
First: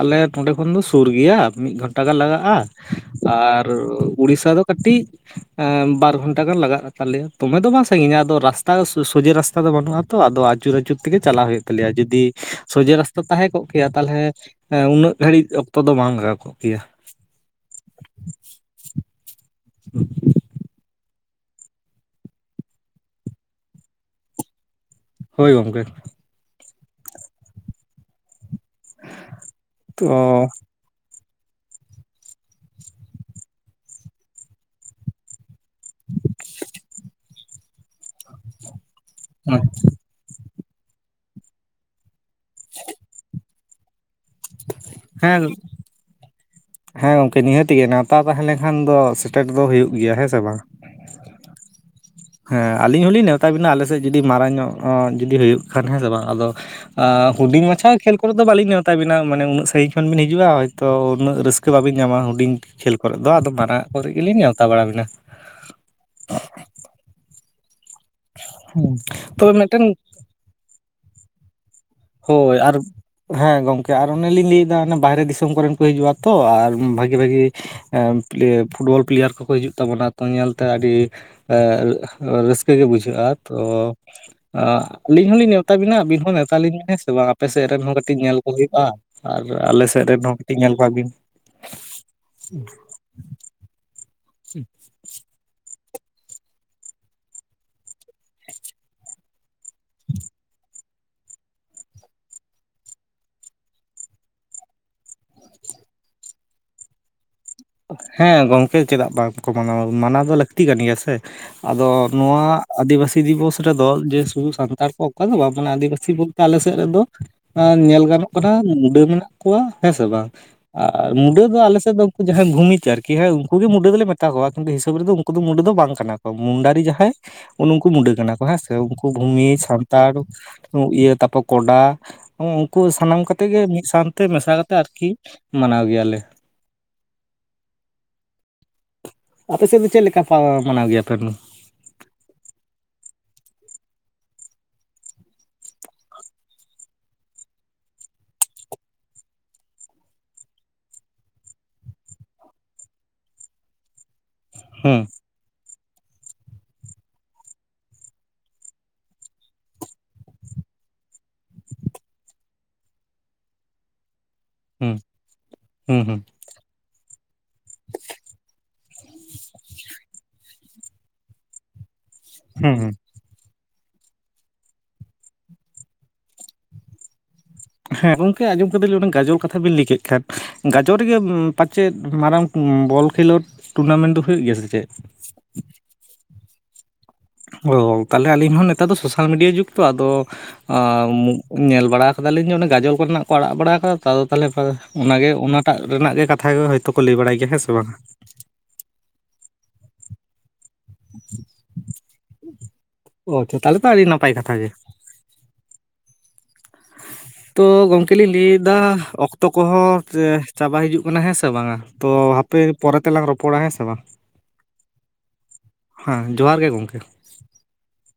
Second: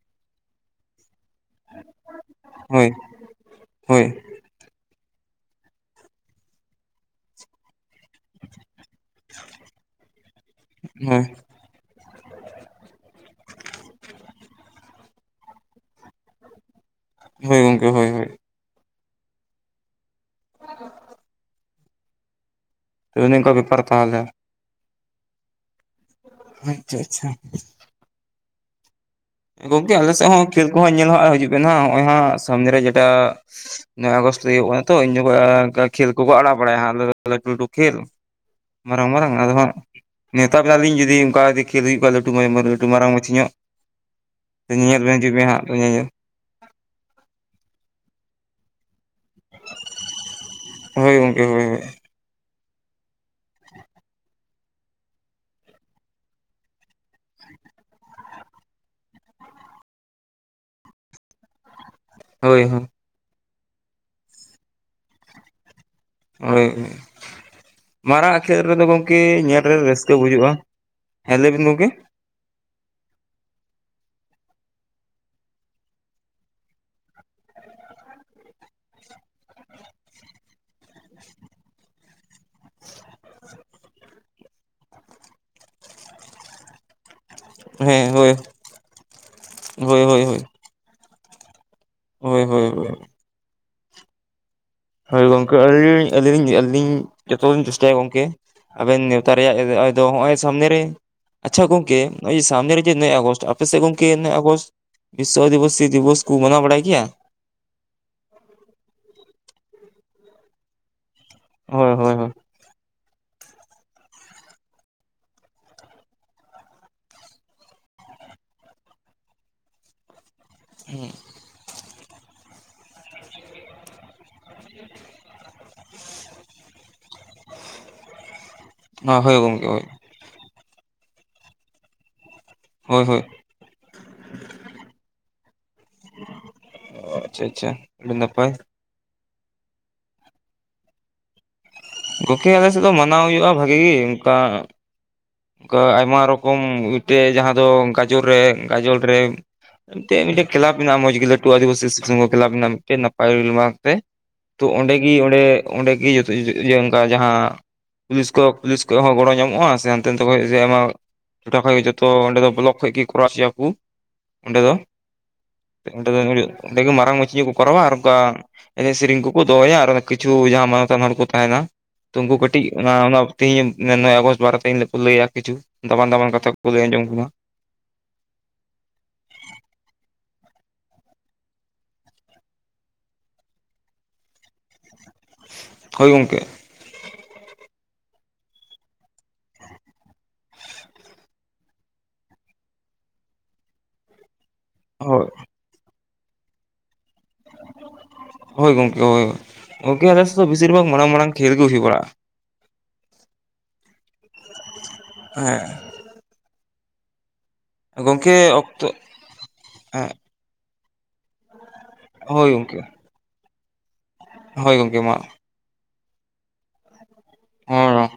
ᱟᱞᱮ ᱱᱚᱸᱰᱮ ᱠᱷᱚᱱ ᱫᱚ ᱥᱩᱨ ᱜᱮᱭᱟ, ᱢᱤᱫ ᱜᱷᱚᱱᱴᱟ ᱜᱟᱱ ᱞᱟᱜᱟᱜᱼᱟ᱾ ᱦᱳᱭ ᱟ ᱟᱨ ᱦᱳᱭ ᱩᱲᱤᱥᱥᱟ ᱫᱚ ᱠᱟᱹᱴᱤᱡ ᱟ ᱵᱟᱨ ᱜᱷᱚᱱᱴᱟ ᱜᱟᱱ ᱞᱟᱜᱟᱜ ᱛᱟᱞᱮᱭᱟ᱾ ᱫᱚᱢᱮ ᱫᱚ ᱵᱟᱝ ᱥᱟᱺᱜᱤᱧᱟ ᱟᱫᱚ ᱨᱟᱥᱛᱟ ᱥᱚᱡᱮ ᱨᱟᱥᱛᱟ ᱫᱚ ᱵᱟᱹᱱᱩᱜ-ᱟ ᱛᱚ ᱟᱫᱚ ᱟᱹᱪᱩᱨ ᱟᱹᱪᱩᱨ ᱛᱮᱜᱮ ᱦᱳᱭ ᱪᱟᱞᱟᱣ ᱦᱩᱭᱩᱜ᱾ ᱛᱟᱞᱮᱭᱟ ᱡᱩᱫᱤ ᱥᱚᱡᱷᱮ ᱨᱟᱥᱛᱟ ᱛᱟᱦᱮᱸ ᱠᱚᱜ ᱠᱮᱭᱟ ᱛᱟᱞᱦᱮ ᱦᱮᱸ ᱩᱱᱟᱹᱜ ᱜᱷᱟᱹᱲᱤᱡ ᱚᱠᱛᱚ ᱫᱚ ᱵᱟᱝ ᱞᱟᱜᱟᱣ ᱠᱚᱜ ᱠᱮᱭᱟ᱾ ᱦᱳᱭ ᱜᱚᱢᱠᱮ ᱦᱳᱭ ᱦᱳᱭ᱾ [inaudible] [inaudible] ᱚᱱᱮ ᱚᱱᱠᱟ ᱵᱮᱯᱟᱨ ᱛᱟᱦᱚᱞᱮ᱾ ᱦᱳᱭ ᱜᱚᱢᱠᱮ᱾ ᱟᱪᱪᱷᱟ ᱟᱪᱪᱷᱟ᱾ [inaudible] ᱜᱚᱢᱠᱮ ᱛᱚ ᱟᱞᱮ ᱥᱮᱫ ᱦᱚᱸ ᱠᱷᱮᱞ ᱠᱚᱦᱚᱸ ᱧᱮᱞ ᱦᱟᱸᱜ ᱦᱤᱡᱩᱜ ᱵᱮᱱ ᱦᱟᱸᱜ ᱦᱚᱸᱜ-ᱚᱭ ᱦᱟᱸᱜ ᱥᱟᱢᱱᱮ ᱨᱮ ᱡᱮᱴᱟ ᱱᱚᱭ ᱟᱜᱚᱥᱴ ᱨᱮ ᱦᱩᱭᱩᱜ ᱠᱟᱱᱟ ᱛᱚ᱾ ᱤᱧ ᱡᱚᱠᱷᱚᱡ ᱟ ᱚᱱᱠᱟ ᱠᱷᱮᱞ ᱠᱚᱠᱚ ᱟᱲᱟᱜ ᱵᱟᱲᱟᱭᱟ ᱦᱟᱸᱜ ᱟᱞᱮ ᱫᱟ ᱞᱟᱹᱴᱩ ᱞᱟᱹᱴᱩ ᱠᱷᱮᱞ᱾ [inaudible] ᱢᱟᱨᱟᱝ ᱢᱟᱨᱟᱝ ᱟᱫᱚ ᱦᱟᱸᱜ ᱱᱮᱣᱛᱟ ᱵᱮᱱᱟᱞᱤᱧ ᱡᱩᱫᱤ ᱚᱱᱠᱟ ᱡᱩᱫᱤ ᱠᱷᱮᱞ ᱦᱩᱭᱩᱜ ᱠᱷᱟᱡ ᱞᱟᱹᱴᱩ [unintelligible] ᱞᱟᱹᱴᱩ ᱢᱟᱨᱟᱝ ᱢᱟᱪᱷᱤ ᱧᱚᱜ᱾ ᱧᱮᱧᱮᱞ ᱵᱮᱱ ᱦᱤᱡᱩᱜ ᱦᱮᱸ ᱵᱮᱱ ᱦᱟᱸᱜ ᱛᱚᱵᱮ ᱧᱮᱧᱮᱞ᱾ ᱦᱮᱸ ᱜᱚᱝᱠᱮ ᱱᱤᱦᱟᱹᱛ ᱜᱮ ᱱᱮᱶᱛᱟ ᱛᱟᱦᱮᱸ ᱞᱮᱱᱠᱷᱟᱱ ᱫᱚ ᱥᱮᱴᱮᱨ ᱫᱚ ᱦᱩᱭᱩᱜ ᱜᱮᱭᱟ ᱦᱮᱸ ᱥᱮ ᱵᱟᱝ? ᱦᱳᱭ ᱜᱚᱢᱠᱮ ᱦᱳᱭ ᱦᱳᱭ᱾ ᱦᱮᱸ ᱟᱹᱞᱤᱧ ᱦᱚᱞᱤᱧ ᱱᱮᱣᱛᱟ ᱵᱤᱱᱟ ᱟᱞᱮᱥᱮᱫ ᱡᱩᱫᱤ ᱢᱟᱨᱟᱝ ᱧᱚᱜ ᱚ ᱡᱩᱫᱤ ᱦᱩᱭᱩᱜ ᱠᱷᱟᱱ ᱦᱮᱸ ᱥᱮ ᱵᱟᱝ᱾ ᱟᱫᱚ ᱟ ᱦᱩᱰᱤᱧ ᱢᱟᱪᱷᱟ ᱠᱷᱮᱞ ᱠᱚᱨᱮ ᱫᱚ ᱵᱟᱞᱤᱧ ᱱᱮᱣᱛᱟ ᱵᱤᱱᱟ ᱢᱟᱱᱮ ᱩᱱᱟᱹᱜ ᱥᱟᱺᱜᱤᱧ ᱠᱷᱚᱱ ᱵᱤᱱ ᱦᱤᱡᱩᱜᱼᱟ, ᱦᱚᱭᱛᱳ ᱩᱱᱟᱹᱜ ᱨᱟᱹᱥᱠᱟᱹ ᱵᱟᱵᱤᱱ ᱧᱟᱢᱟ ᱦᱩᱰᱤᱧ ᱦᱳᱭ ᱦᱳᱭ ᱠᱷᱮᱞ ᱠᱚᱨᱮ ᱫᱚ, ᱟᱫᱚ ᱢᱟᱨᱟᱝᱟᱜ ᱠᱚᱨᱮ ᱜᱮᱞᱤᱧ ᱱᱮᱣᱛᱟ ᱵᱟᱲᱟᱵᱤᱱᱟ᱾ ᱦᱳᱭ᱾ ᱢᱟᱨᱟᱝᱟᱜ ᱠᱷᱮᱞ ᱨᱮᱫᱚ ᱦᱮᱸ ᱜᱚᱢᱠᱮ ᱛᱚᱵᱮ ᱧᱮᱞ ᱨᱮ ᱢᱤᱫᱴᱮᱱ ᱨᱟᱹᱥᱠᱟᱹ ᱵᱩᱡᱩᱜᱼᱟ᱾ᱦᱮᱸ ᱞᱟᱹᱭ ᱵᱤᱱ ᱜᱚᱢᱠᱮ᱾ ᱦᱳᱭ ᱟᱨ ᱦᱮᱸ ᱜᱚᱝᱠᱮ ᱟᱨ ᱚᱱᱮᱞᱤᱧ ᱞᱟᱹᱭ ᱫᱟ ᱚᱱᱮ ᱵᱟᱦᱨᱮ ᱫᱤᱥᱚᱢ ᱠᱚᱨᱮᱱ ᱠᱚ ᱦᱤᱡᱩᱜᱼᱟ ᱛᱚ ᱟᱨ ᱵᱷᱟᱜᱤ ᱵᱷᱟᱜᱤ ᱮ ᱯᱞᱮ ᱯᱷᱩᱴᱵᱚᱞ ᱯᱞᱮᱭᱟᱨ ᱠᱚᱠᱚ ᱦᱤᱡᱩᱜ ᱛᱟᱵᱚᱱᱟ ᱛᱚ ᱧᱮᱞᱛᱮ ᱟᱹᱰᱤ ᱮ ᱨᱟᱹ ᱨᱟᱹᱥᱠᱟᱹ ᱜᱮ ᱵᱩᱡᱷᱟᱹᱜᱼᱟ ᱛᱚ ᱚ ᱟᱹᱞᱤᱧ ᱦᱚᱸᱞᱤᱧ ᱱᱮᱶᱛᱟ ᱵᱤᱱᱟ ᱟᱹᱵᱤᱱ ᱦᱚᱸ ᱱᱮᱶᱛᱟ ᱞᱤᱧ ᱢᱮ᱾ ᱦᱮᱸ ᱥᱮ ᱵᱟᱝ ᱟᱯᱮ ᱥᱮᱜ ᱨᱮᱱ ᱦᱚᱸ ᱦᱮᱸ ᱠᱟᱹᱴᱤᱡ ᱦᱳᱭ ᱧᱮᱞ ᱠᱚ ᱦᱩᱭᱩᱜ-ᱟ ᱟᱨ ᱟᱞᱮ ᱦᱳᱭ ᱦᱳᱭ ᱥᱮᱫ ᱨᱮᱱ ᱦᱚᱸ ᱦᱳᱭ ᱠᱟᱹᱴᱤᱡ ᱧᱮᱞ ᱠᱚᱣᱟ ᱵᱤᱱ᱾ [inaudible] ᱦᱳᱭ ᱦᱳᱭ ᱴᱷᱤᱠ᱾ ᱦᱳᱭ ᱜᱚᱝᱠᱮ ᱟᱹᱞᱤᱧ ᱟᱹᱞᱤᱧ ᱞᱤᱧ ᱟᱹᱞᱤᱧ ᱡᱚᱛᱚ ᱞᱤᱧ ᱪᱮᱥᱴᱟᱭᱟ ᱜᱚᱝᱠᱮ᱾ ᱟᱵᱮᱱ ᱱᱮᱣᱛᱟ ᱨᱮᱭᱟᱜ ᱚᱭ ᱫᱚ ᱦᱚᱸᱜ-ᱚᱭ ᱥᱟᱢᱱᱮ ᱨᱮ ᱟᱪᱪᱷᱟ ᱜᱚᱢᱠᱮ ᱱᱚᱜ ᱚᱭ ᱥᱟᱢᱱᱮ ᱨᱮᱜᱮ ᱱᱚᱭ ᱟᱜᱚᱥᱴ ᱟᱯᱮ ᱥᱮ ᱜᱚᱢᱠᱮ ᱱᱚᱭ ᱟᱜᱚᱥᱴ, ᱵᱤᱥᱥᱚ ᱟᱹᱫᱤᱵᱟᱹᱥᱤ ᱫᱤᱵᱚᱥ ᱠᱚ ᱢᱟᱱᱟᱣ ᱵᱟᱲᱟᱭ ᱜᱮᱭᱟ, ᱦᱮᱸ ᱜᱚᱝᱠᱮ ᱪᱮᱫᱟᱜ ᱵᱟᱝᱠᱚ ᱢᱟᱱᱟᱣᱟ ᱢᱟᱱᱟᱣ ᱫᱚ ᱞᱟᱹᱠᱛᱤ ᱠᱟᱱ ᱜᱮᱭᱟ ᱥᱮ, ᱟᱫᱚ ᱦᱳᱭ ᱦᱳᱭ ᱦᱳᱭ ᱱᱚᱣᱟ ᱟᱹᱫᱤᱵᱟᱹᱥᱤ, ᱫᱤᱵᱚᱥ ᱨᱮᱫᱚ ᱡᱮ ᱥᱩᱫᱩ ᱥᱟᱱᱛᱟᱲ ᱠᱚ ᱚᱠᱟ ᱫᱚ ᱵᱟᱝ ᱢᱟᱱᱮ ᱟᱹᱫᱤᱵᱟᱹᱥᱤ ᱵᱚᱞᱛᱮ ᱟᱞᱮ ᱥᱮᱫ ᱨᱮᱫᱚ, ᱧᱮᱞ ᱜᱟᱱᱚᱜ ᱠᱟᱱᱟ ᱢᱩᱰᱟᱹ ᱢᱮᱱᱟᱜ ᱠᱚᱣᱟ ᱦᱮᱸ ᱥᱮ ᱵᱟᱝ ᱟᱨ ᱢᱩᱰᱟᱹ ᱫᱚ ᱟᱞᱮᱥᱮᱫ ᱫᱚ, ᱡᱟᱦᱟᱸᱭ ᱵᱷᱩᱢᱤᱠᱟ ᱟᱨ ᱠᱤ ᱩᱱᱠᱩ ᱜᱮ ᱢᱩᱰᱟᱹ ᱫᱚᱞᱮ ᱢᱮᱛᱟ ᱠᱚᱣᱟ ᱠᱤᱱᱛᱩ ᱦᱤᱥᱟᱹᱵ ᱨᱮᱫᱚ ᱩᱱᱠᱩ ᱫᱚ ᱢᱩᱰᱟᱹ ᱫᱚ ᱵᱟᱝ ᱠᱟᱱᱟ ᱠᱚ ᱢᱩᱱᱰᱟᱨᱤ ᱡᱟᱦᱟᱸᱭ, ᱩᱱᱠᱩ ᱢᱩᱰᱟᱹ ᱠᱟᱱᱟ ᱠᱚ ᱦᱮᱸ ᱥᱮ ᱩᱱᱠᱩ ᱦᱳᱭ ᱵᱷᱩᱢᱤ ᱜᱚᱝᱠᱮ ᱦᱳᱭ ᱥᱟᱱᱛᱟᱲ ᱤᱭᱟᱹ ᱛᱟᱨᱯᱚᱨ ᱠᱚᱰᱟ, ᱩᱱᱠᱩ ᱦᱳᱭ ᱦᱳᱭ ᱥᱟᱱᱟᱢ ᱠᱟᱛᱮ ᱜᱮ ᱢᱤᱫ ᱥᱟᱶᱛᱮ ᱢᱮᱥᱟ ᱠᱟᱛᱮ ᱟᱨᱠᱤ ᱢᱟᱱᱟᱣ ᱜᱮᱭᱟᱞᱮ, ᱚ ᱟᱪᱪᱷᱟ ᱟᱪᱪᱷᱟ ᱟᱹᱰᱤ ᱱᱟᱯᱟᱭ, ᱟᱯᱮ ᱥᱮᱫ ᱫᱚ ᱪᱮᱫ ᱞᱮᱠᱟ ᱯᱟᱣᱟᱨ ᱢᱟᱱᱟᱣ ᱜᱮᱭᱟ ᱯᱮ ᱚᱱᱟ, ᱜᱚᱢᱠᱮ ᱟᱞᱮ ᱥᱮᱫ ᱫᱚ ᱢᱟᱱᱟᱣ ᱦᱩᱭᱩᱜ-ᱟ ᱵᱷᱟᱜᱤ ᱚᱱᱠᱟ, ᱚᱱᱠᱟ ᱟᱭᱢᱟ ᱨᱚᱠᱚᱢ ᱢᱤᱫᱴᱮᱡ ᱡᱟᱦᱟᱸ ᱫᱚ ᱜᱟᱡᱚᱨ ᱨᱮ ᱜᱟᱡᱚᱨ ᱨᱮ, ᱢᱤᱫᱴᱮᱱ ᱢᱤᱫᱴᱮᱡ ᱠᱮᱞᱟᱯ ᱢᱮᱱᱟᱜ-ᱟ ᱢᱚᱡᱽ ᱜᱮ ᱞᱟᱹᱴᱩ ᱟᱹᱫᱤᱵᱟᱹᱥᱤ ᱥᱩᱥᱚᱝᱜᱚ ᱠᱮᱞᱟᱯ ᱢᱮᱱᱟᱜ-ᱟ ᱢᱤᱫᱴᱮᱱ ᱱᱟᱯᱟᱭ ᱛᱮ- ᱛᱚ ᱚᱸᱰᱮ ᱦᱩᱸ ᱜᱮ ᱚᱸᱰᱮ, ᱚᱸᱰᱮ ᱜᱮ ᱡᱚᱛᱚ ᱚᱱᱠᱟ ᱡᱟᱦᱟᱸ ᱯᱩᱞᱤᱥ ᱠᱚ ᱯᱩᱞᱤᱥ ᱠᱚ ᱦᱚᱸ ᱜᱚᱲᱚ ᱧᱟᱢᱚᱜᱼᱟ ᱥᱮ, ᱚᱱᱛᱮ ᱠᱷᱚᱡ ᱟᱭᱢᱟ ᱴᱚᱴᱷᱟ ᱠᱷᱚᱡ ᱡᱚᱛᱚ ᱚᱸᱰᱮ ᱫᱚ ᱵᱞᱚᱠ ᱠᱷᱚᱡ ᱜᱮ ᱠᱚᱨᱟᱣ ᱦᱚᱪᱚᱭᱟ ᱠᱚ, ᱚᱸᱰᱮ ᱫᱚ ᱦᱩᱸ ᱦᱩᱸ ᱚᱸᱰᱮ ᱫᱚ ᱦᱩᱸ ᱚᱸᱰᱮ ᱜᱮ ᱢᱟᱨᱟᱝ ᱢᱟᱹᱪᱤ ᱧᱚᱜ ᱠᱚ ᱠᱚᱨᱟᱣᱟ ᱟᱨ ᱚᱱᱠᱟ, ᱮᱱᱮᱡ ᱥᱮᱨᱮᱧ ᱠᱚᱠᱚ ᱫᱚᱦᱚᱭᱟ ᱟᱨ ᱠᱤᱪᱷᱩ ᱡᱟᱦᱟᱸ ᱢᱟᱱᱚᱛᱟᱱ ᱦᱚᱲ ᱠᱚ ᱛᱟᱦᱮᱱᱟ, ᱛᱚ ᱩᱱᱠᱩ ᱠᱟᱹᱴᱤᱡ ᱦᱩᱸ ᱦᱩᱸ ᱚᱱᱟ ᱛᱤᱦᱤᱧ ᱱᱚᱭ ᱟᱜᱚᱥᱴ ᱵᱟᱨᱮ ᱛᱮᱧ ᱞᱟᱹ ᱞᱟᱹᱭᱟ ᱠᱤᱪᱷᱩ ᱫᱟᱢᱟᱱ ᱫᱟᱵᱟᱱ ᱠᱟᱛᱷᱟ ᱠᱚ ᱞᱟᱹᱭ ᱟᱸᱡᱚᱢ ᱠᱟᱱᱟ᱾ ᱦᱮᱸ ᱜᱚᱢᱠᱮ ᱟᱸᱡᱚᱢ ᱠᱟᱫ ᱞᱤᱧ ᱜᱟᱡᱚᱞ ᱠᱟᱛᱷᱟ ᱵᱤᱱ ᱞᱟᱹᱭ ᱠᱮᱫ ᱠᱷᱟᱱ ᱜᱟᱡᱚᱞ ᱨᱮᱜᱮ ᱯᱟᱪᱮᱫ ᱢᱟᱨᱟᱝ ᱵᱚᱞ ᱠᱷᱮᱞᱳᱰ ᱴᱩᱨᱱᱟᱢᱮᱱᱴ ᱫᱚ ᱦᱩᱭᱩᱜ ᱜᱮᱭᱟ ᱥᱮ ᱪᱮᱫ? ᱦᱳᱭ ᱜᱚᱢᱠᱮ, ᱚ ᱛᱟᱦᱞᱮ ᱟᱞᱤᱧ ᱦᱚᱸ ᱱᱮᱛᱟᱨ ᱫᱚ ᱥᱳᱥᱟᱞ ᱢᱤᱰᱤᱭᱟ ᱡᱩᱜᱽ ᱛᱚ ᱟᱫᱚ, ᱟᱸ ᱧᱮᱞ ᱵᱟᱲᱟ ᱠᱟᱫᱟᱞᱤᱧ ᱡᱮ ᱚᱱᱮ ᱜᱟᱡᱚᱞ ᱠᱚ ᱨᱮᱱᱟᱜ ᱠᱚ ᱟᱲᱟᱜ ᱵᱟᱲᱟ ᱠᱟᱫᱟ ᱛᱚ ᱟᱫᱚ ᱛᱟᱦᱚᱞᱮ ᱚᱱᱟ ᱦᱳᱭ ᱜᱮ ᱚᱱᱟᱴᱟᱜ ᱨᱮᱱᱟᱜ ᱜᱮ ᱠᱟᱛᱷᱟ ᱜᱮ ᱦᱳᱭᱛᱳ ᱠᱚ ᱞᱟᱹᱭ ᱵᱟᱲᱟᱭ ᱜᱮᱭᱟ ᱦᱮᱸ ᱥᱮ ᱵᱟᱝ? ᱦᱳᱭ ᱜᱚᱢᱠᱮ ᱦᱳᱭ ᱜᱚᱢᱠᱮ ᱟᱞᱮ ᱥᱮᱱ ᱫᱚ ᱵᱮᱥᱤ ᱢᱟᱨᱟᱝ ᱢᱟᱨᱟᱝ ᱠᱷᱮᱞ ᱜᱮ ᱦᱩᱭ ᱵᱟᱲᱟᱜ-ᱟ᱾ ᱚ ᱛᱚ ᱛᱟᱦᱞᱮ ᱛᱚ ᱟᱹᱰᱤ ᱱᱟᱯᱟᱭ ᱠᱟᱛᱷᱟ ᱜᱮ᱾ ᱦᱮᱸ ᱛᱚ ᱜᱚᱢᱠᱮ ᱞᱤᱧ ᱜᱚᱝᱠᱮ ᱞᱟᱹᱭ ᱮᱫᱟ ᱚᱠᱛᱚ ᱚᱠᱛᱚ ᱠᱚᱦᱚᱸ ᱦᱮᱸ ᱪᱟᱵᱟ ᱦᱤᱡᱩᱜ ᱠᱟᱱᱟ ᱦᱮᱸ ᱥᱮ ᱵᱟᱝᱟ? ᱛᱚ ᱦᱳᱭ ᱦᱟᱯᱮ ᱜᱚᱝᱠᱮ ᱯᱚᱨᱮ ᱛᱮᱞᱟᱝ ᱨᱚᱯᱚᱲᱟ ᱦᱮᱸ ᱥᱮ ᱵᱟᱝ? ᱦᱳᱭ ᱜᱚᱢᱠᱮ ᱢᱟ᱾ ᱦᱮᱸ ᱡᱚᱦᱟᱨ ᱜᱮ ᱜᱚᱢᱠᱮ᱾ ᱦᱚᱭ᱾